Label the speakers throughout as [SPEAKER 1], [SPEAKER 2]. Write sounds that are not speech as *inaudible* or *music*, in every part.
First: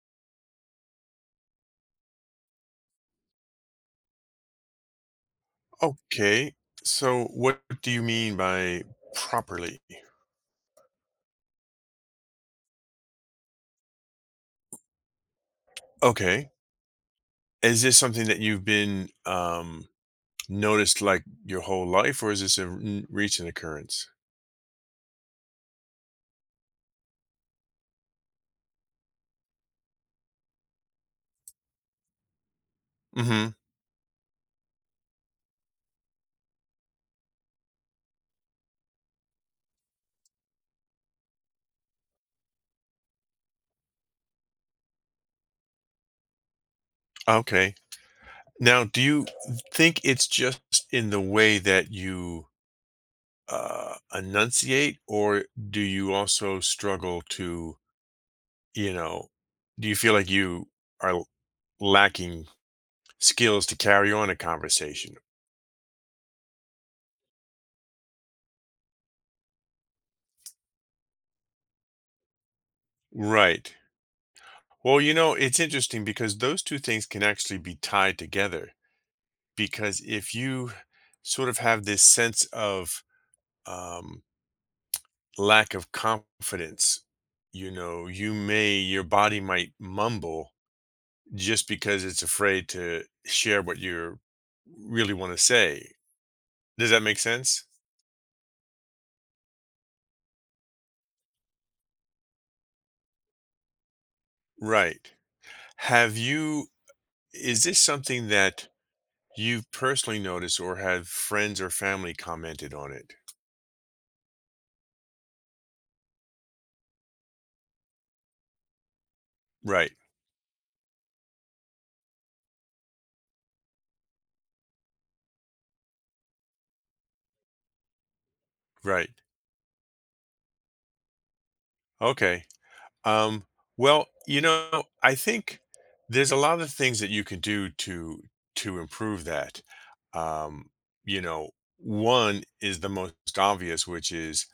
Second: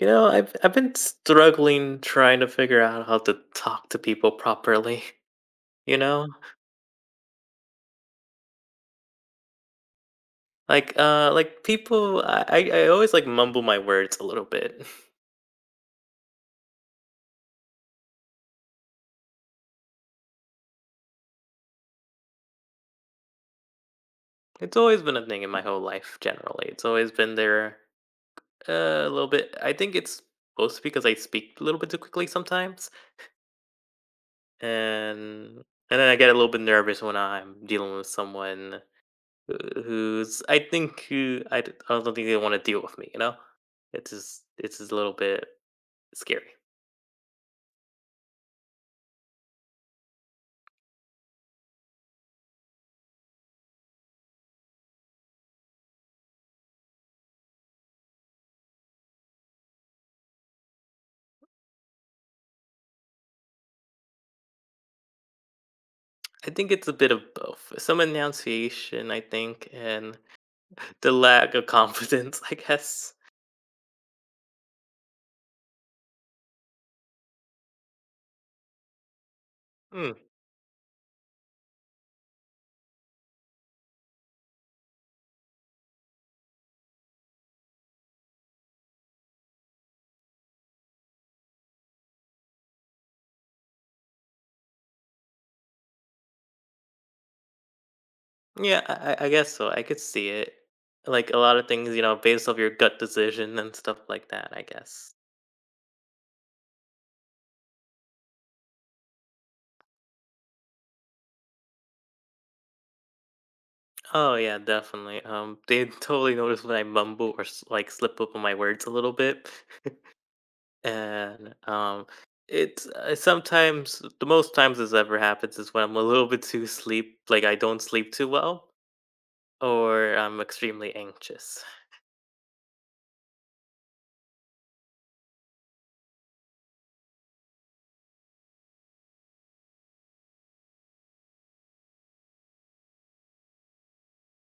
[SPEAKER 1] You know, I've been struggling trying to figure out how to talk to people properly. *laughs* You know,
[SPEAKER 2] Okay. So what do you mean by properly?
[SPEAKER 1] like people, I always like mumble my words a little bit. *laughs*
[SPEAKER 2] Okay. Is this something that you've been noticed like your whole life, or is this a recent occurrence?
[SPEAKER 1] It's always been a thing in my whole life. Generally, it's always been there a little bit. I think it's mostly because I speak a little bit too quickly sometimes,
[SPEAKER 2] Mhm.
[SPEAKER 1] and and then I get a little bit nervous when I'm dealing with someone who's I think who I don't think they want to deal with me. You know, it's just a little bit. Scary.
[SPEAKER 2] Okay. Now, do you think it's just in the way that you enunciate, or do you also struggle to, you know, do you feel like you are lacking skills to carry on a conversation?
[SPEAKER 1] I think it's a bit of both. Some enunciation, I think, and the lack of confidence, *laughs* I guess.
[SPEAKER 2] Right. Well, it's interesting because those two things can actually be tied together. Because
[SPEAKER 1] Mm,
[SPEAKER 2] if you sort of have this sense of um, lack of confidence, you may, your body might mumble just because it's afraid to share what you really want to say. Does that make sense?
[SPEAKER 1] yeah, I guess so. I could see it. Like a lot of things, you know, based off your gut decision and stuff like that, I
[SPEAKER 2] Right.
[SPEAKER 1] guess.
[SPEAKER 2] Have you, is this something that you've personally noticed, or have friends or family commented on it?
[SPEAKER 1] Oh yeah, definitely. *laughs* They totally notice when I mumble or like slip up on my words a little bit,
[SPEAKER 2] Right,
[SPEAKER 1] *laughs* and it's sometimes the most times this ever happens is when I'm a little bit too sleep, like I don't sleep too well.
[SPEAKER 2] right.
[SPEAKER 1] Or I'm extremely anxious.
[SPEAKER 2] Okay. Um, well, I think there's a lot of things that you can do to improve that. Um, you know, one is the most obvious, which is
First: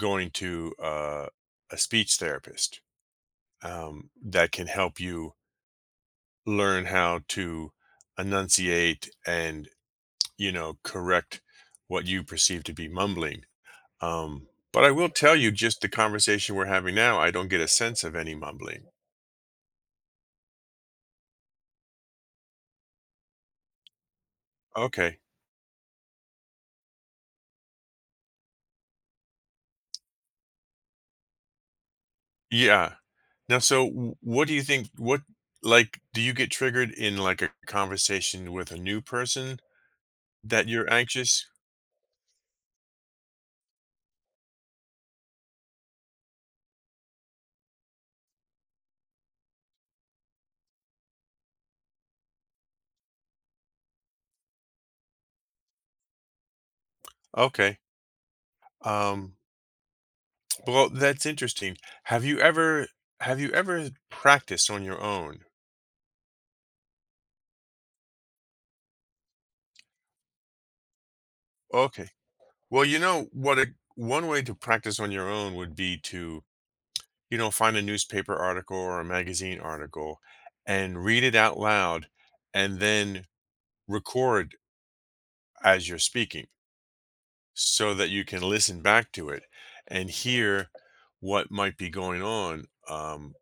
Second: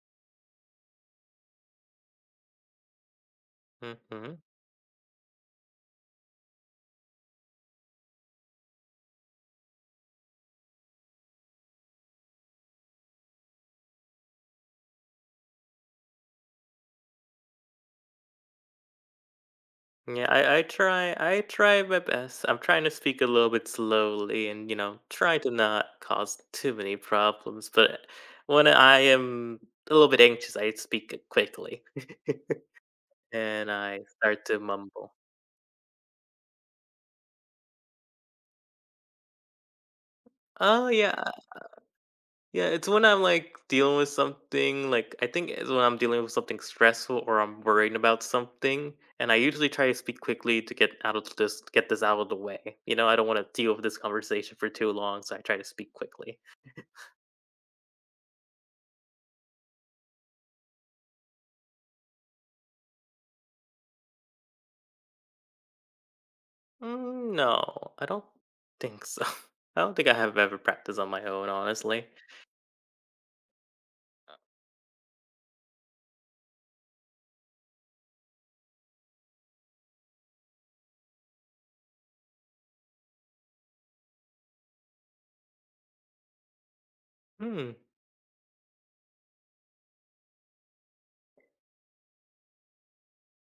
[SPEAKER 2] going to a speech therapist
[SPEAKER 1] Mhm.
[SPEAKER 2] that can help you learn how to enunciate and correct what you perceive to be mumbling. Um, but I will tell you, just the conversation we're having now, I don't get a sense of any mumbling.
[SPEAKER 1] Yeah, I try my best. I'm trying to speak a little bit slowly and, you know,
[SPEAKER 2] Okay,
[SPEAKER 1] try to not cause too many problems, but when I am a little bit anxious, I speak quickly. *laughs*
[SPEAKER 2] yeah. Now,
[SPEAKER 1] And
[SPEAKER 2] so
[SPEAKER 1] I start
[SPEAKER 2] what do
[SPEAKER 1] to
[SPEAKER 2] you think?
[SPEAKER 1] mumble.
[SPEAKER 2] What, like, do you get triggered in, like, a conversation with a new person, that
[SPEAKER 1] Oh,
[SPEAKER 2] you're
[SPEAKER 1] yeah.
[SPEAKER 2] anxious?
[SPEAKER 1] Yeah, it's when I'm like dealing with something, like I think it's when I'm dealing with something stressful or I'm worrying about something, and I usually try to speak quickly to get out of this, get this out of the way. You know, I don't want to deal with this conversation for too long, so I try to speak quickly.
[SPEAKER 2] Okay. Um, well, that's interesting. Have you ever practiced on your own?
[SPEAKER 1] Mm, no, I don't think so. *laughs* I don't think I have ever practiced on my own, honestly.
[SPEAKER 2] Okay. Well, you know what, a one way to practice on your own would be to, find a newspaper article or a magazine article and read it out loud and then record as you're speaking
[SPEAKER 1] Hmm.
[SPEAKER 2] so that you can listen back to it and hear what might be going on.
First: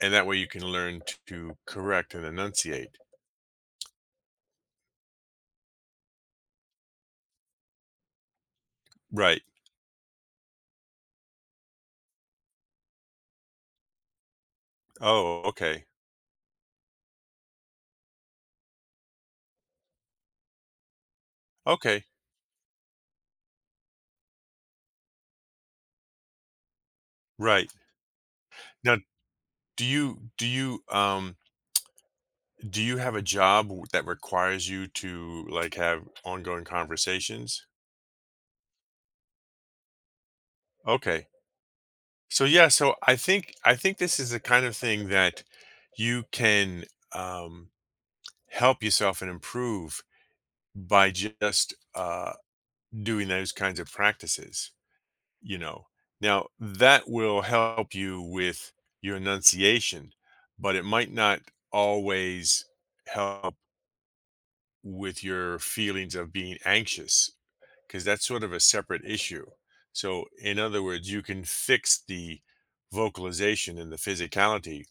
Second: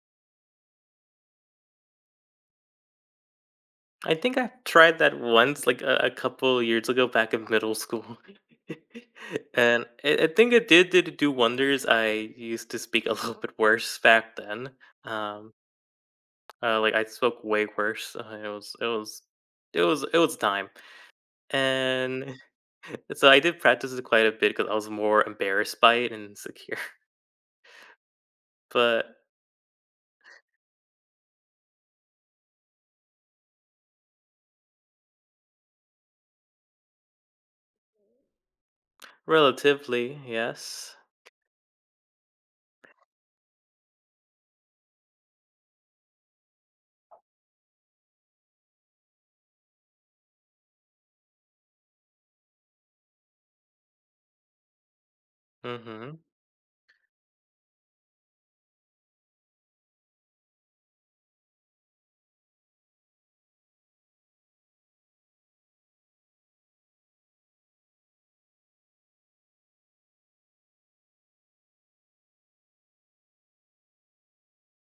[SPEAKER 2] And that way you can learn to correct and enunciate.
[SPEAKER 1] I think I tried that once, like a couple years ago, back in middle school,
[SPEAKER 2] Right.
[SPEAKER 1] *laughs* and I think it did do wonders. I used to speak a *laughs* little bit worse back then.
[SPEAKER 2] Oh,
[SPEAKER 1] Um,
[SPEAKER 2] okay.
[SPEAKER 1] like I spoke way worse. It was time,
[SPEAKER 2] Okay.
[SPEAKER 1] and *laughs* so I did practice it quite a bit because I was more embarrassed by it and insecure. *laughs*
[SPEAKER 2] Right. Now,
[SPEAKER 1] But
[SPEAKER 2] do you do you um do you have a job that requires you to, like, have ongoing conversations?
[SPEAKER 1] relatively, yes.
[SPEAKER 2] Okay. So yeah, so I think this is the kind of thing that you can um help yourself and improve by just doing those kinds of practices, you know.
[SPEAKER 1] Mm-hmm.
[SPEAKER 2] Now, that will help you with your enunciation, but it might not always help with your feelings of being anxious, because that's sort of a separate issue. So, in other words, you can fix the vocalization and the physicality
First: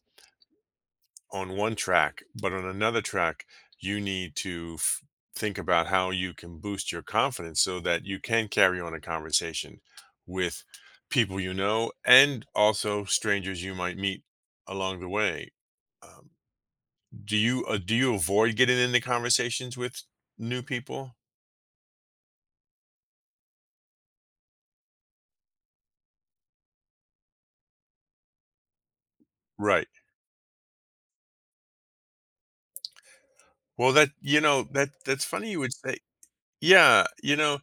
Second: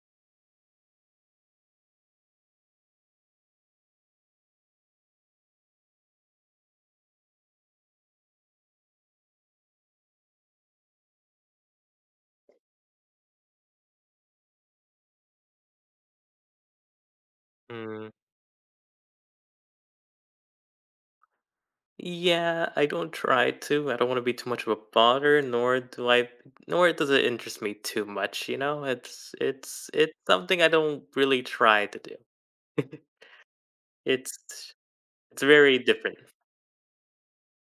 [SPEAKER 2] on one track, but on another track, you need to think about how you can boost your confidence so that you can carry on a conversation with people you know and also strangers you might meet along the way. Um, do
[SPEAKER 1] Mm.
[SPEAKER 2] you avoid getting into conversations with new people?
[SPEAKER 1] Yeah, I don't try to. I don't want to be too much of a bother, nor do I, nor does it interest me too much. You know, it's
[SPEAKER 2] Right.
[SPEAKER 1] it's it's something I don't really try to do. *laughs*
[SPEAKER 2] Well, that
[SPEAKER 1] It's
[SPEAKER 2] that that's
[SPEAKER 1] it's
[SPEAKER 2] funny you would
[SPEAKER 1] very
[SPEAKER 2] say.
[SPEAKER 1] different.
[SPEAKER 2] Yeah,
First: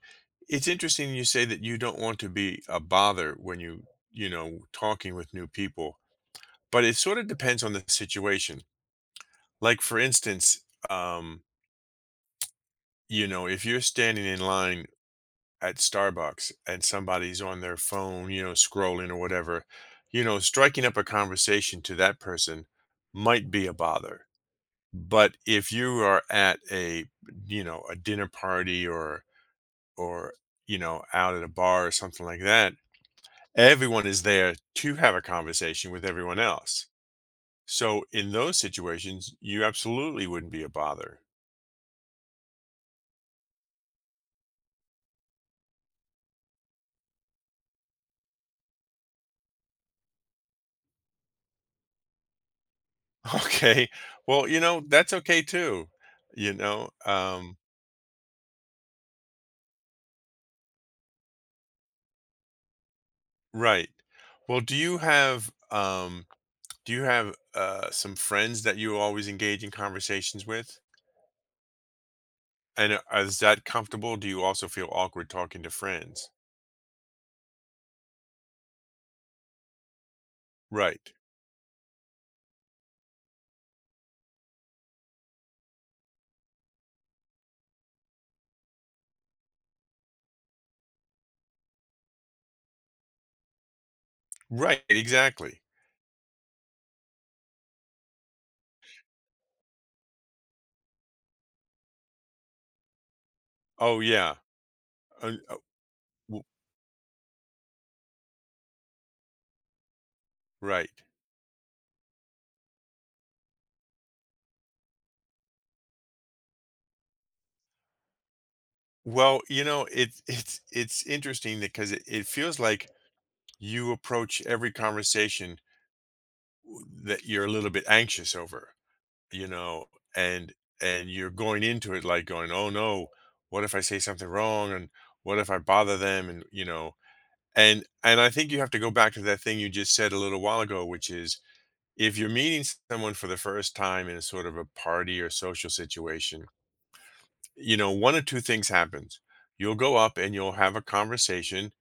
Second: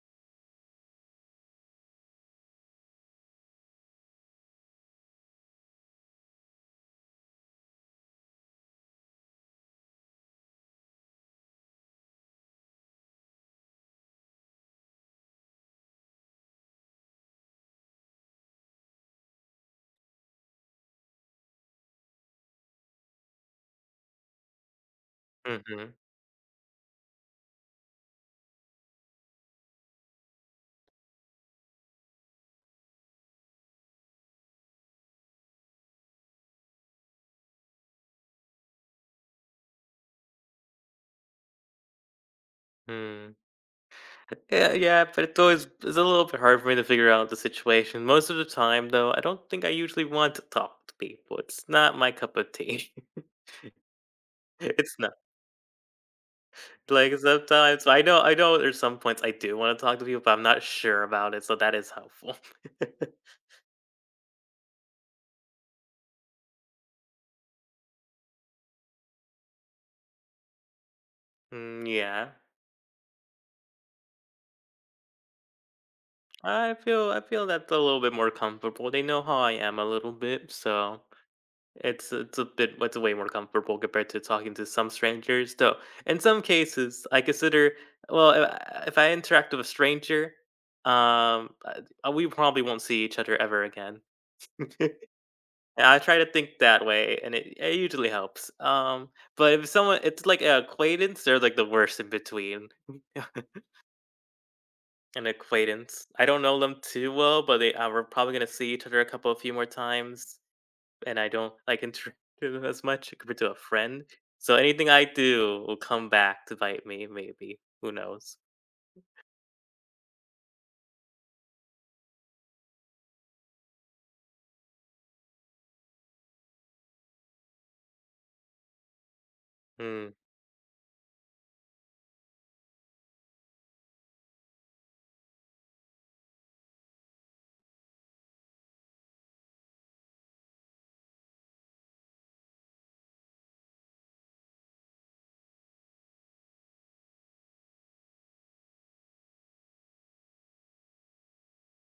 [SPEAKER 2] it's interesting you say that you don't want to be a bother when you know talking with new people. But it sort of depends on the situation. Like, for instance, um, if you're standing in line at Starbucks and somebody's on their phone, scrolling or whatever, striking up a conversation to that person might be a bother. But if
[SPEAKER 1] Mm-hmm, hmm.
[SPEAKER 2] you are at a dinner party, or, out at a bar or something like that, everyone is there to have a conversation with everyone else. So in those situations, you absolutely wouldn't be a bother. *laughs*
[SPEAKER 1] Mm. Yeah, yeah, but it's a little bit hard for me to figure out the situation. Most of the time, though, I don't think I usually want to talk to people. It's not my cup of tea.
[SPEAKER 2] Okay. Well,
[SPEAKER 1] *laughs* It's not.
[SPEAKER 2] that's okay too. You know,
[SPEAKER 1] Like,
[SPEAKER 2] um,
[SPEAKER 1] sometimes I know there's some points I do wanna talk to people, but I'm not sure about it, so that is helpful. *laughs*
[SPEAKER 2] right. Well, do you have some friends that you always engage in conversations with?
[SPEAKER 1] Mm, yeah.
[SPEAKER 2] And is that comfortable? Do you also feel awkward talking to friends?
[SPEAKER 1] I feel that's a little bit more comfortable. They know how I am a little bit, so
[SPEAKER 2] Right.
[SPEAKER 1] it's a bit it's way more comfortable compared to talking to some strangers, though in some cases, I consider well, if I interact with a stranger, um, we probably won't see each other ever again.
[SPEAKER 2] Right,
[SPEAKER 1] *laughs*
[SPEAKER 2] exactly.
[SPEAKER 1] Yeah, I try to think that way, and it usually helps. But if someone, it's like an acquaintance, they're like the worst in between. *laughs*
[SPEAKER 2] Oh yeah.
[SPEAKER 1] An
[SPEAKER 2] Uh, uh,
[SPEAKER 1] acquaintance. I don't
[SPEAKER 2] w-
[SPEAKER 1] know them too well, but they we're probably gonna see each other a few more times,
[SPEAKER 2] right.
[SPEAKER 1] and I don't *laughs* like interact with them as much compared to a friend. So anything I do will come back to bite me. Maybe who knows?
[SPEAKER 2] Well, it it's interesting, because it feels like you approach every conversation that you're a little bit anxious over you know
[SPEAKER 1] Mm,
[SPEAKER 2] and you're going into it like going, oh no, what if I say something wrong, and what if I bother them, and I think you have to go back to that thing you just said a little while ago, which is, if you're meeting someone for the first time in a sort of a party or social situation, one of two things happens. You'll go up and you'll have a conversation,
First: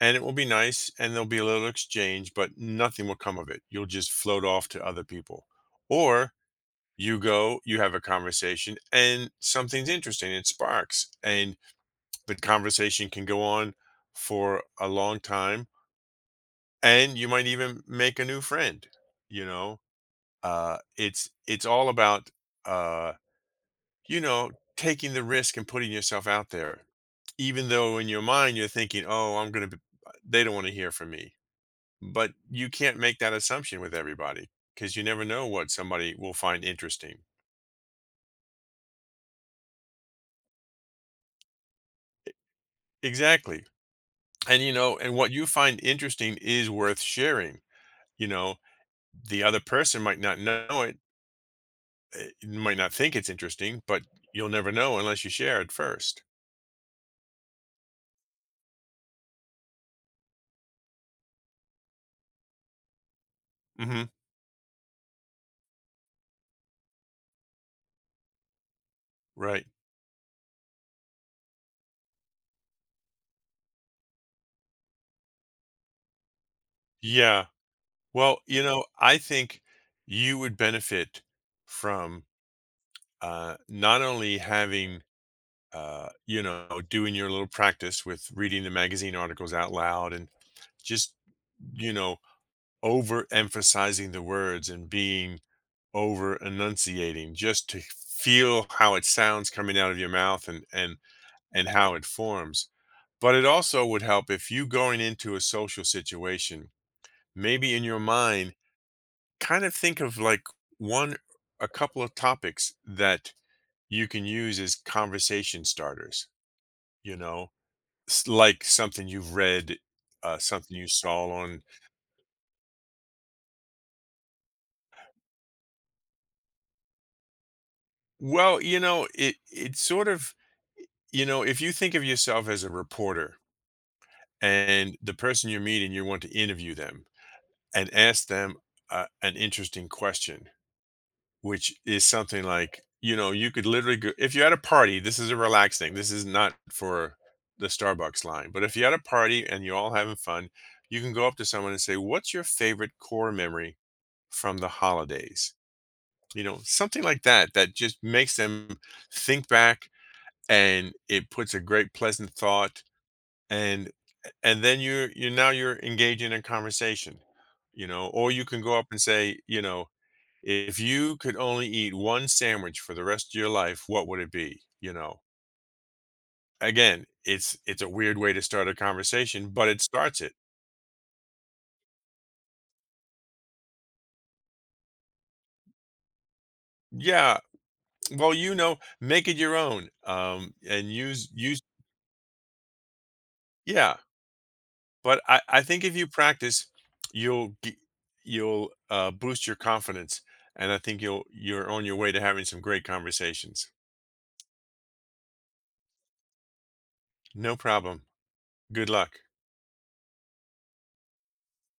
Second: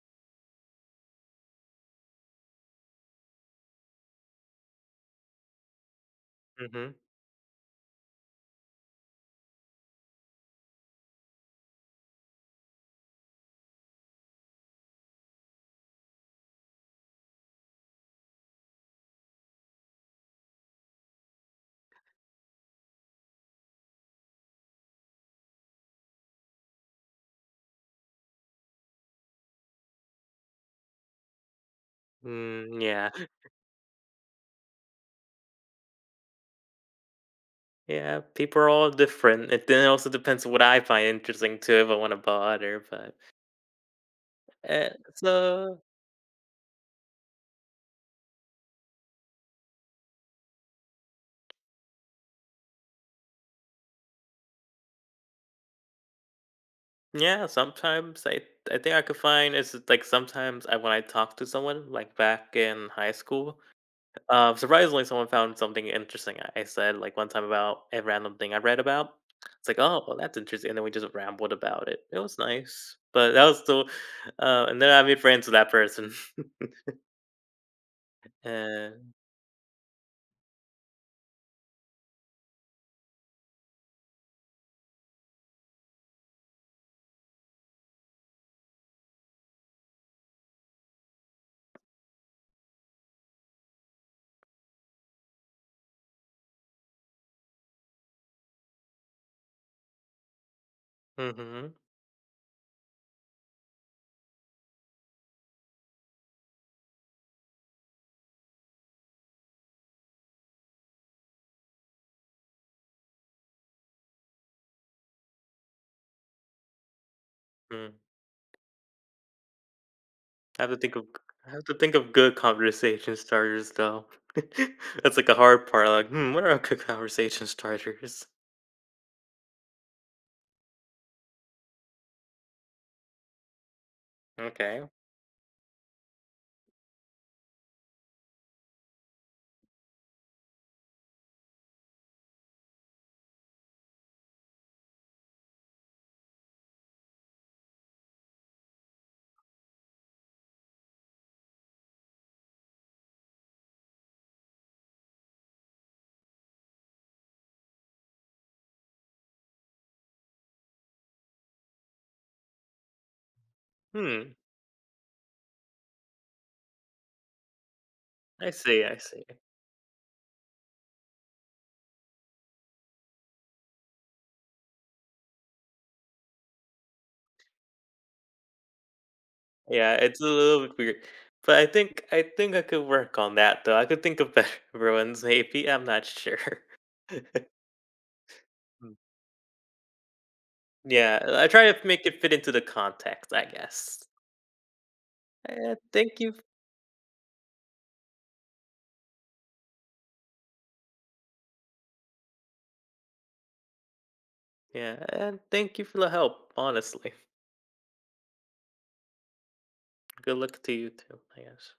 [SPEAKER 2] and it will be nice, and there'll be a little exchange, but nothing will come of it. You'll just float off to other people. Or
[SPEAKER 1] hmm.
[SPEAKER 2] you go, you have a conversation, and something's interesting, it sparks, and the conversation can go on for a long time, and you might even make a new friend, you know. It's all about uh taking the risk and putting yourself out there, even though in your mind you're thinking, oh, I'm going to, they don't want to hear from me. But you
[SPEAKER 1] Mm,
[SPEAKER 2] can't
[SPEAKER 1] yeah,
[SPEAKER 2] make that assumption with everybody, because you never know what somebody will find interesting.
[SPEAKER 1] yeah. People are all different. It then also depends on what I find interesting too. If I want to bother, but
[SPEAKER 2] Exactly. And, what you
[SPEAKER 1] So
[SPEAKER 2] find interesting is worth sharing. You know, the other person might not know it, might not think it's interesting, but you'll never know unless you share it 1st.
[SPEAKER 1] yeah, sometimes I think I could find is like sometimes I when I talk to someone like back in high school,
[SPEAKER 2] Hmm.
[SPEAKER 1] surprisingly someone found something interesting. I said like one time about a random thing I read about.
[SPEAKER 2] Right.
[SPEAKER 1] It's like, oh well that's interesting, and then we just rambled about it. It was nice, but that was still, and then I made friends with that person. *laughs*
[SPEAKER 2] Yeah. Well,
[SPEAKER 1] And
[SPEAKER 2] I think you would benefit from not only having, doing your little practice with reading the magazine articles out loud and just, you know, overemphasizing the words and being over enunciating just to feel how it sounds coming out of your mouth, and how it forms. But it also would help if you, going into a social situation, maybe in your mind, kind of think of like one a couple of topics that you can use as conversation starters you know
[SPEAKER 1] hmm,
[SPEAKER 2] Like, something you've read,
[SPEAKER 1] I have to
[SPEAKER 2] something you
[SPEAKER 1] think of
[SPEAKER 2] saw
[SPEAKER 1] I
[SPEAKER 2] on.
[SPEAKER 1] have to think of good conversation starters, though. *laughs* That's, like, a hard part, like, "Hmm, what are good conversation starters?
[SPEAKER 2] Well, it's sort of, if you think of yourself as a reporter,
[SPEAKER 1] Okay.
[SPEAKER 2] and the person you're meeting, you want to interview them and ask them an interesting question. Which is something like, you could literally go, if you're at a party, this is a relaxed thing, this is not for the Starbucks line, but if you're at a party and you're all having fun, you can go up to someone and say, "What's your favorite core memory from the holidays?" Something like that, that just makes them think back, and it puts a great pleasant thought, and
[SPEAKER 1] Hmm,
[SPEAKER 2] then you're you now you're engaging in a conversation, you know, or you
[SPEAKER 1] I
[SPEAKER 2] can go
[SPEAKER 1] see,
[SPEAKER 2] up
[SPEAKER 1] I
[SPEAKER 2] and
[SPEAKER 1] see."
[SPEAKER 2] say, if you could only eat one sandwich for the rest of your life, what would it be? You know, again, it's a weird way to start a conversation, but it
[SPEAKER 1] Yeah, it's
[SPEAKER 2] starts
[SPEAKER 1] a
[SPEAKER 2] it.
[SPEAKER 1] little bit weird, but I think I could work on that, though. I could think of better *laughs* ones maybe, I'm not sure.
[SPEAKER 2] Yeah,
[SPEAKER 1] *laughs*
[SPEAKER 2] well,
[SPEAKER 1] Mm.
[SPEAKER 2] make it your own, and
[SPEAKER 1] Yeah,
[SPEAKER 2] use
[SPEAKER 1] I try to make it fit into the context, I
[SPEAKER 2] yeah.
[SPEAKER 1] guess.
[SPEAKER 2] But I
[SPEAKER 1] And
[SPEAKER 2] think if you
[SPEAKER 1] thank you
[SPEAKER 2] practice, you'll boost your confidence, and I think you're on your way to having some great conversations.
[SPEAKER 1] Yeah, and thank you for the help, honestly.
[SPEAKER 2] No problem. Good luck.
[SPEAKER 1] Good luck to you too, I guess.